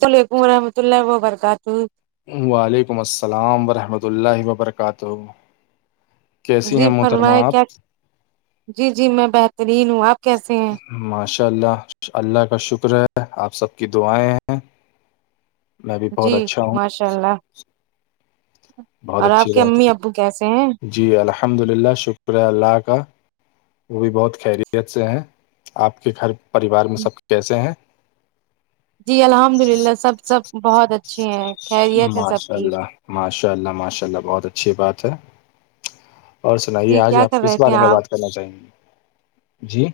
وعلیکم ورحمۃ اللہ وبرکاتہ وعلیکم السلام ورحمۃ اللہ وبرکاتہ کیسی ہیں جی محترمہ فرمائے آپ کیا جی جی میں بہترین ہوں آپ کیسے ہیں ماشاء اللہ اللہ کا شکر ہے آپ سب کی دعائیں ہیں میں بھی جی بہت اچھا ہوں ماشاء اللہ بہت اور آپ اچھی کے بات امی ابو کیسے ہیں ہے جی الحمد للہ شکریہ اللہ کا وہ بھی بہت خیریت سے ہیں آپ کے گھر پریوار میں سب کیسے ہیں جی الحمد للہ سب سب بہت اچھے ہیں خیریت ہے سب ماشاء کی اللہ ماشاء اللہ ماشاء اللہ بہت اچھی بات ہے اور سنائیے جی آج کیا آپ کر رہے کس تھے بارے میں آپ بات کرنا چاہیں گے جی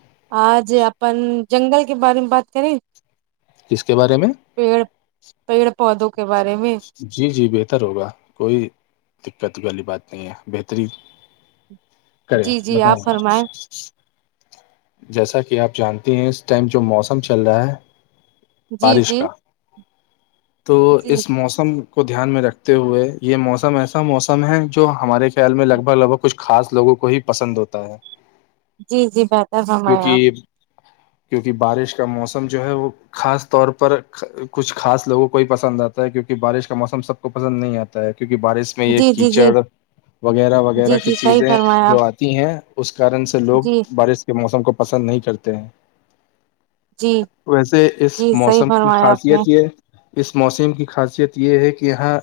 آج اپن جنگل کے بارے میں بات کریں کس کے بارے میں پیڑ پیڑ پودوں کے بارے میں جی جی بہتر ہوگا کوئی دقت والی بات نہیں ہے بہترین جی جی آپ فرمائیں جیسا کہ آپ جانتے ہیں اس ٹائم جو موسم چل رہا ہے جی بارش جی کا تو جی اس موسم موسم کو دھیان میں رکھتے ہوئے یہ موسم ایسا موسم ہے جو ہمارے خیال میں لگ بھگ لگ بھگ کچھ خا لوگوں کو ہی پسند ہوتا ہے جی جی بہتر ہمے آپ کیونکہ کیونکہ بارش کا موسم جو ہے وہ خاص طور پر کچھ خاص لوگوں کو ہی پسند آتا ہے کیونکہ بارش کا موسم سب کو پسند نہیں آتا ہے کیونک بارش میں آپ یہ جی جی کیچڑ جی وغیرہ جی وغیرہ کی جی صحیح چیزیں فرمایا آپ جو آتی ہیں اس کارن سے لوگ جی بارش یہ موسم کو پسند نہیں کرتے ہیں جی ویسے اس جی صحیح موسم کی فرمایا آپ نے خاصیت یہ اس موسم کی خاصی یہ ہے کہ یہاں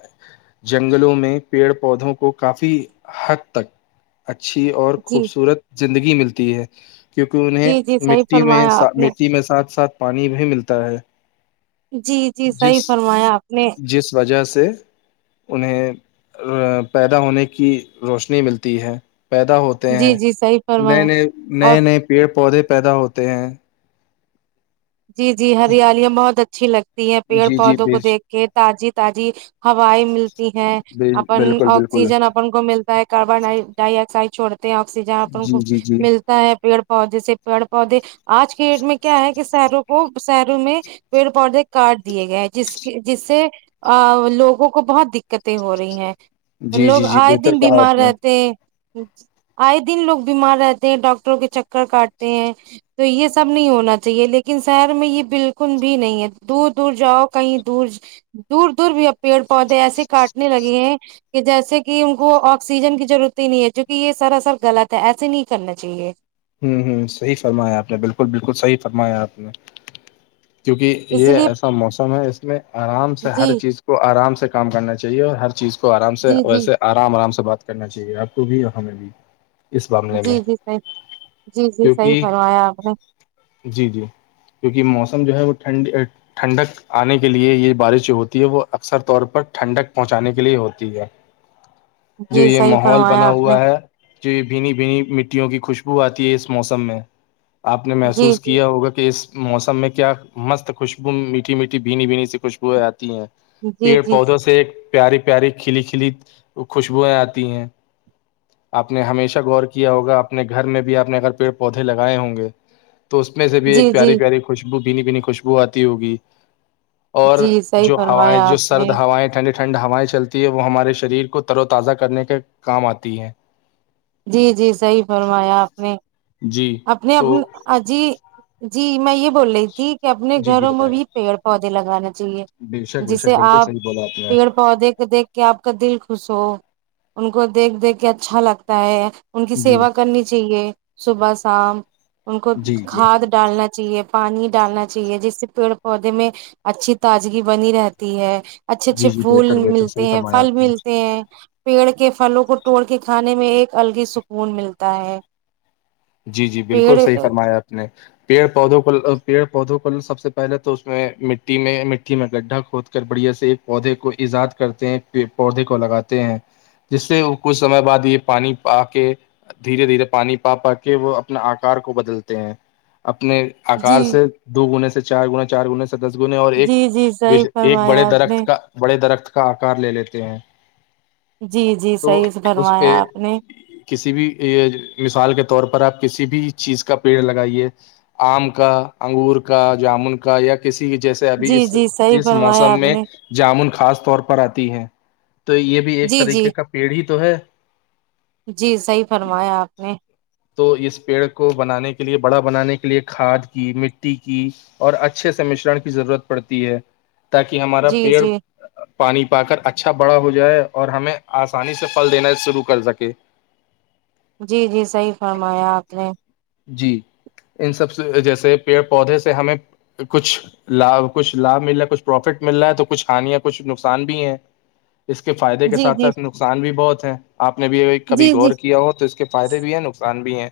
جنگلوں میں پیڑ پودوں کو کافی حد تک اچھی اور جی خوبصورت زندگی ملتی ہے کیونکہ انہیں جی جی صحیح مٹی میں فرمایا آپ نے مٹی میں ساتھ ساتھ پانی بھی ملتا ہے جی جی صحیح جس فرمایا آپ نے جس وجہ سے انہیں پیدا ہونے کی روشنی ملتی ہے پیدا ہو جی ہیں جی صحیح نئے فرمایا نئے اور نئے نئے پیڑ پودے پیدا ہوتے ہیں جی جی ہریالیاں بہت اچھی لگتی ہیں پیڑ جی جی پودوں کو دیکھ کہ تازی تازی ہویں ملتی ہیں اپن بالکل بالکل آکسیجن اپن کو ملتا ہے کاربن ڈائی آکسائڈ چھڑتے ہیں آکسیجن آ جی کو جی جی ملتا ہے پیڑ پودے سے پیڑ پودے آج کی ڈیٹ میں کیا ہے شہروں کو شہروں میں پیڑ پودے کاٹ دیے گئے ہیں جس کے جس سے ا لوگوں کو بہت دقتیں ہو رہی ہیں جی جی لوگ جی آئے بہتر دن کہا بیمار آپ نے رہتے ہیں آئے دن لوگ بیمار رہتے ہیں ڈاکٹروں کے چکر کاٹتے ہیں تو یہ سب نہیں ہونا تھا چاہیے لیکن شہر میں یہ بالکل بھی نہیں ہے دور دور جاؤ کہیں دور دور دور بھی اب پیڑ پودے ایسے کاٹنے لگے ہیں کہ جیسے کہ ان کو آکسیجن کی ضرورت ہی نہیں ہے چونکہ یہ سراصر غلط ہے ایسے نہیں کرنا چاہیے ہوں ہوں صحی فرمایا آپ نے بالکل بالکل صحیح فرمایا آپ نے کیونکہ اس یہ لیے ایسا موسم ہے اس میں آرام سے جی ہر چیز کو آرام سے کام کرنا چاہیے اور ہر چیز اس کو آرام سے جی جی ویسے آرام آرام سے بات کرنا چاہیے آپ کو بھی اور ہمیں بھی اس معاملے جی میں جی صحیح جی جی صحیح کیونکہ فرمایا آپ نے جی جی کیونکہ موسم جو ہے وہ ٹھنڈ ٹھنڈک آنے کے لیے یہ بارش جو ہوتی ہے وہ اکثر طور پر ٹھنڈک پہنچانے کے لیے ہوتی ہے گبب جو یہ ماحول بنا ہوا ہے جو یہ بھینی بھینی مٹیوں کی خوشبو آتی ہے اس موسم میں آپ نے جی محسوس جی کیا ہوگا کہ اس موسم میں کیا مست خوشبو میٹھی میٹھی بھینی بھینی سی خوشبویاں آتی ہیں جی پیڑ جی پودوں سے ایک پیاری پیاری کھلی کھلی خوشبوئیں آتی ہیں آپ نے ہمیشہ غور کیا ہوگا اپنے گھر میں بھی آپ اگر پیڑ پودے لگائے ہوں گے تو اس میں سے بھی جی ایک جی پیاری پیاری کوئی خوشبو بنی بنی خوشبو آتی ہوگی اور جی صحیح جو فرمایا ہوائیں جو آپ نے سرد ہوائیں ٹھنڈی ٹھنڈ ہوائیں چلتی ہے وہ ہمارے شریر کو ترو تازہ کرنے کے کام آتی ہے جی جی صحیح فرمایا آپ نے جی اپنے تو اپ جی جی میں یہ بول رہی تھی کہ اپنے جی جی گھروں میں بتائیں بھی پیڑ پودے لگانا چاہیے بے شک بے جسے شک بالکل آپ صحیح بولا آپ نے پیڑ پودے کو دیک کہ آپ کا دل خوش ہو ان کو دیکھ دیکھ کے اچھا لگتا ہے ان کی جی سیوا کرنی چاہیے صبح شام ان کو جی جی کھاد ڈالنا چاہیے پانی ڈالنا چاہیے جس سے پیڑ پودے میں اچھی تازگی بنی رہتی ہے اچھے جی اچھے جی پھول بہتر بہتر صحیح ملتے ہیں فرمایا پھل آپ نے ملتے ہیں پیڑ کے پھلوں کو توٹڑ کے کھانے میں ایک الگ ہی سکون ملتا ہے جی جی پیڑ بالکل صحیح فرمایا آپ نے پیڑ پودوں کو پیڑ پودوں کو سب سے پہلے تو اس میں مٹی میں مٹی میں گڈھا کھود بڑھیا سے ایک پودے کو ایجاد کرتے ہیں پودے کو لگاتے ہیں جس سے کچھ سمے بعد یہ پانی پا کے دھیرے دھیرے پانی پا پ کہ وہ اپنے آکار کو بدلتے ہیں اپنے جی آکار سے دو گنے سے چار گنے چار گنے سے دس گنے اور جی ایک جی صحیح ایک بڑے فرمایا آپ درخت نے کا بڑے درخت کا آکار لے لیتے ہیں جی جی تو صحیح س اس بھروایا پہ آپ نے کسی بھی مثال کے طور پر آپ کسی بھی چیز کا پیڑ لگائیے آم کا انگور کا جامن کا یا کسی جیسے ابھی جی اس جی صحیح اس فرمایا موسم آپ میں نے جامن خاص طور پر آتی ہے تو یہ بھی ایک جی جی طریقے کا پیڑ ہی تو ہے جی صحیح فرمایا آپ نے تو اس پیڑ کو بنانے کے لیے بڑا بنانے کے لیے کھاد کی مٹی کی اور اچھے سے مشرن کی ضرورت پڑتی ہے تاکہ ہمارا جی پیڑ جی پانی پا کر اچھا بڑا ہو جائے اور ہمیں آسانی سے پھل دینا شروع کر سکے جی جی صحیح فرمایا آپ نے جی ان سب سے جیسے پیڑ پودے سے ہمیں کچھ لابھ کچھ لابھ مل رہا ہے کچھ پروفٹ مل رہا ہے تو کچھ کانیا کچھ نقصان بھی ہیں اس کے فائدے کے جی ساتھ جی ساتھ نقصان بھی بہت ہے آپ نے بھی کبھی جی غور جی کیا ہو تو اس کے فائدے بھی ہے نقسان بھی ہیں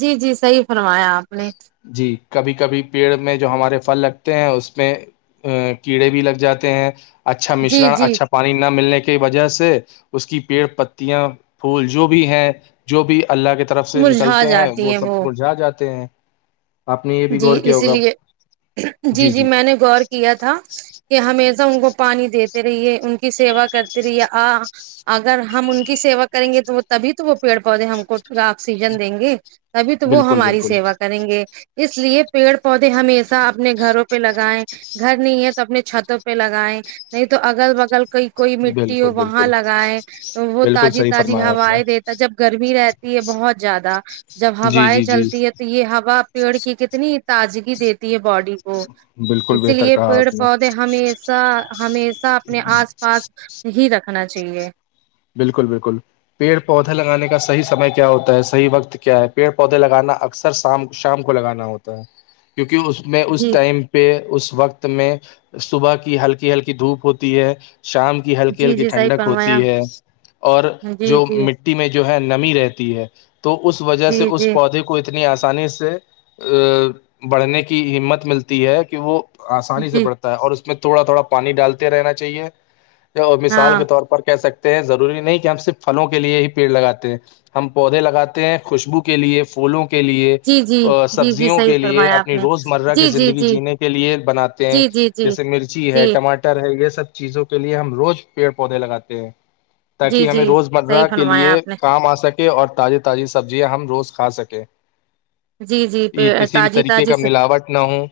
جی جی صحیح فرمایا آپ نے جی کبھی کبھی پیڑ میں جو ہمارے پھل لگتے ہیں اس میں ا کیڑے بھی لگ جاتے ہیں اچھا جی مشرن جی اچھا پانی نہ ملنے کی وجہ سے اس کی پیڑ پتیاں پھول جو بھی ہیں جو بھی اللہ کی طرف سے نکلتے ہیں وہ سب برجھا جاتے ہیں آپ نے یہ بھی جی غور کیا اسی ہوگا لیے جی جی میں نے غور کیا تھا کہ ہمیشہ ان کو پانی دیتے رہیے ان کی سیوا کرتے رہیے آ اگر ہم ان کی سیوا کریں گے تو وہ تبھی تو وہ پیڑ پودے ہم کو آکسیجن دیں گے تبھی تو وہ بالکل ہماری بالکل سیوا کریں گے اس لیے پیڑ پودے ہمی اپنے گھروں پہ لگائےیں گھر نہیں ہے تو اپنے چھتوں پہ لگیں نہیں تو اگل بگل کوئی کوئی مٹی ہو بالکل وہاں بالکل لگائے تو وہ بالکل تازی صحیح تازی فرمایا آپ نے ہوائیں دیتا جب گرمی رہ بہت زیادہ جب جی ہوائیں جی جی چلتی ہے تو یہ ہوا پیڑ کی کتنی تازگی دیتی ہے باڈی کو بالکل اسی بہتر لیے کہا پیڑ آپ نے پودے ہمیشہ ہمیشہ اپنے آس پا پاس ہی رکھنا چاہیے بالکل بالکل پیڑ پودے لگانے کا صحی سمے کیا ہوتا ہے صحی وقت کیا ہے پیڑ پودے لگانا اکثر شام شام کو لگانا ہوتا ہے کیونکہ اس میں اس جی ٹائم پہ اس وقت میں صبح کی ہلکی ہلکی دھوپ ہوتی ہے شام کے کی ہلکی جی ہلکی جی صحیح ٹھڈک فرمایا ہوتی ہے اور جی جو جی مٹی میں جو ہے نمی رہتی ہے تو اس وجہ جی سے اس جی پودے کو اتنی آسانی سے بڑھنے کی ہمت ملتی ہے کہ وہ آسانی سے جی پڑتا ہے اور اس میں تھوڑا تھوڑا پانی ڈالتے رہنا چاہیے اور مثال ہاں کے طور پر کہہ سکتے ہیں ضروری نہیں کہ ہم صرف پھلوں کے لیے ہی پیڑ لگاتے ہیں ہم پودے لگاتے ہیں خوشبو کے لیے پھولوں کے کے لیے جی جی جی جی سبزیوں صحیح کے لیے فرمایا آپ اپنی نے روز مرہ کی جی جی زندگی جی جینے کے لیے بناتے ہیں جی جی جی جیسے مرچی ہے جی ٹماٹر ہے یہ سب چیزوں کے لیے ہم روز پیڑ پودے لگاتے ہیں جی تاکہ ہمیں جی روز صحیح مرہ کے فرمایا لیے آپ نے کام آ سکے اور تازی تازی سبزیاں ہم روز کھا سکیں جی جی یہ پے کسی بھی تازی طریقے تازی کا ملاوٹ نہ ہو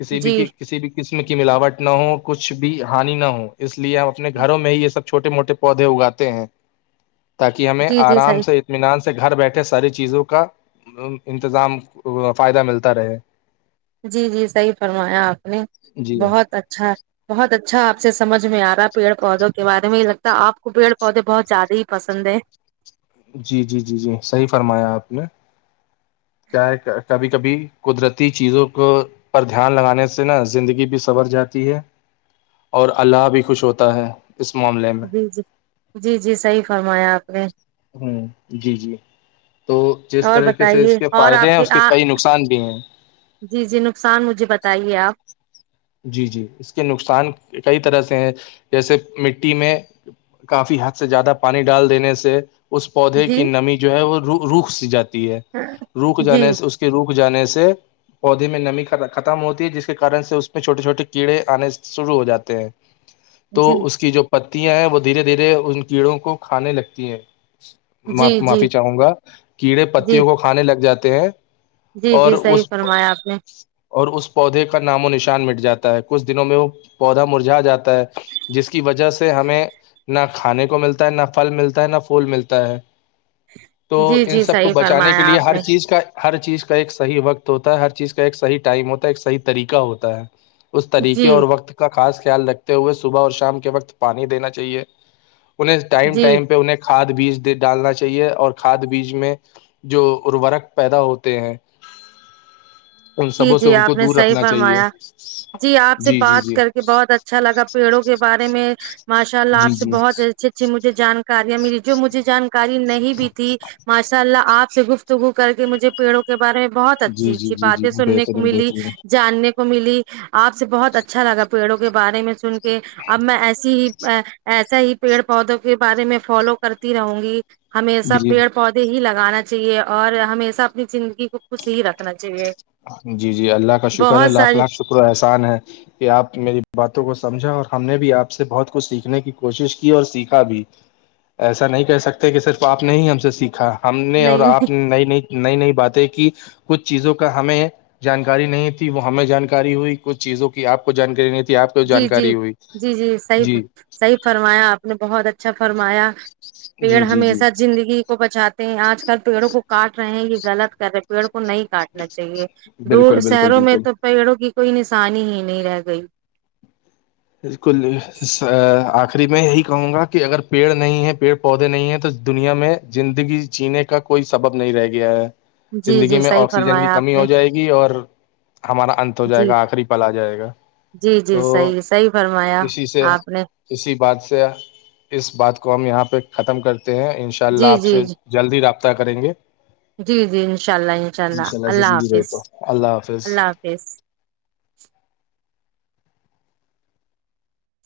کسی بھی جی کسی بھی قسم کی ملاوٹ نہ ہو کچھ بھی ہانی نہ ہو اس لیے ہم اپنے گھروں میں ہی یہ سب چھوٹے موٹے پودے اگاتے ہیں تاکہ ہمیں جی جی آرام صحیح سے انے اطمینان سے گھر بیٹھے ساری چیزوں کا انتظام فائدہ ملتا رہے جی جی صحیح فرمایا آپ نے جی بہت اچھا بہت اچھا آپ سے سمجھ میں آ رہا ہے پیڑ پودوں کے بارے میں یہ لگتا ہے آپ کو پڑ پودے بہت زیادہ ہی پسند ہے جی جی جی جی صحیح فرمایا آپ نے چاہے کبھی کبھی قدرتی چیزوں کو پر دھیان لگانے سے نا زندگی بھی سنر جاتی ہے اور اللہ بھی خوش ہوتا ہے اس معاملے میں جی جی جی جی صحیح فرمایا آپ نے ہ جی جی تو جس اور طریقے سے اس بتائیے کے اور فائدے آپ ہیں اس کے آ کئی نقصان بھی ہیں جی جی نقصان مجھے بتائیے آپ جی جی اس کے نقصان کئی طرح سے ہیں جیسے مٹی میں کافی حد سے زیادہ پانی ڈال دینے سے اس پودے جی کی نمی جو ہے وہ روخ س جاتی ہے روک جی جانے سے اس روک جانے سے پودے میں نمی ختم ہوتی ہے جس کے کارن سے اس پ چھوٹے چھوٹے کیڑے آنے شروع ہو جاتے ہیں تو جی اس کی جو پتیاں ہیں وہ دھیرے دھیرے ان کیڑوں کو کھانے لگتی ہیں جی جی معافی چاہوں گا کیڑے جی پتیوں کو کھانے لگ جاتے ہیں جی اور جی صحیح اس فرمایا آپ نے اور اس پودے کا نام و نشان چ مٹ جاتا ہے کچھ دنوں میں وہ پودا مرجا جاتا ہے جس کی وجہ سے ہمیں نہ کھانے کو ملتا ہے نہ پھل ملتا ہے نہ پھول ملتا ہے تو جی ان جی سب کو صحیح بچانے کے فرمایا لیے آپ ہر نے چیز کا ہر چیز کا ایک صحیح وقت ہوتا ہے ہر چیز کا ایک صحیح ٹائم ہوتا ہے ایک صحیح طریقہ ہوتا ہے اس طریقے جی اور وقت کا خاص خیال رکھتے ہوئے صبح اور شام کے وقت پانی دینا چاہیے انہیں ٹائم جی ٹائم پہ انہیں کھاد بیج ڈالنا چاہیے اور کھاد بیج میں جو ارورک پیدا ہوتے ہیں ان جی سبوں سے جی ان کو آپ نے دور صحیح رکھنا چاہیے فرمایا جی آپ سے جی بات جی کر کے بہ بہت اچھا لگا پیڑوں کے بارے میں ماشاء اللہ جی آپ سے جی بہت اچھے اچ مجھے جانکاریاں ملی جو مجھے جانکاری نہیں بھی تھی ماشاء اللہ آپ سے گفت تو وہ کر کے مجھے پڑوں کے بارے میں بہت جی اچھی جی اچھی جی بات جی بہترین بہترین جاننے کو ملی آپ سے بہت اچھا لگا پیڑوں کے بارے میں سن کے اب میں ایسی ہی ایسا ہی پیڑ پودوں کے بارے میں فالو کرتی رہوں گی ہمیشہ جی پیڑ پہنچ د ہی لگانا چاہیے اور ہمیشہ اپنی زندگی کو خوش ہی رکھنا چاہیے جی جی اللہ کا شکر ہے بہت لاکھ ساری لاکھ شکر و احسان ہے کہ آپ میری باتوں کو سمجھا اور ہم نے بھی آپ سے بہت کچھ سیکھنے کی کوشش کی اور سیکھا بھی ایسا نہیں کر سکتے کہ صرف آپ نے ہی ہم سے سیکھا ہم نے اور نہیں آپ نے نئی نئی نئی نئی باتیں کی کچھ چیزوں ہمیں جانکاری نہیں تھی وہ ہمیں جانکاری ہوئی کچھ چیزوں کی آپ کو جانکاری نہیں تھی آپ کی جی جی جی جی صحب صحیح فرمایا آپ نے بہت اچھا فرمایا پیڑ جی جی جی ہمیشہ زندگی کو بچاتا آج کل پیڑوں کو کاٹ رہے ہیں یہ غلط کر رہے پیڑ کو نہیں کاٹنا چاہیے دور بالکل بالکل شہروں میں بالکل تو پڑو کی کوئی نشانی ہی نہیں رہ گئی بالکل آخری میں یہی کہوں گا کہ اگر پیڑ نہیں ہیں پیڑ پودے نہیں ہیں تو دنیا میں زندگی جینے کا کوئی سبب نہیں رہ گیا ہے جی زندگی جی میں صحیح آکسیجن کی فرمایا کمی آپ ہو نے جائے گی اور ہمارا انت ہو جائے جی گا آخری پل آ جائے گا جی جی تو صحیح صحیح فرمایا اسی سے آپ نے اسی بات سے اس بات کو ہم یہاں پہ ختم کرتے ہیں ان شاء اللہ جی آپ جی سے جلدی رابطہ کریں گے جی جی انشاء اللہ انشاء ان اللہ شاء اللہ زندگی رہے حافظ تو حافظ اللہ حافظ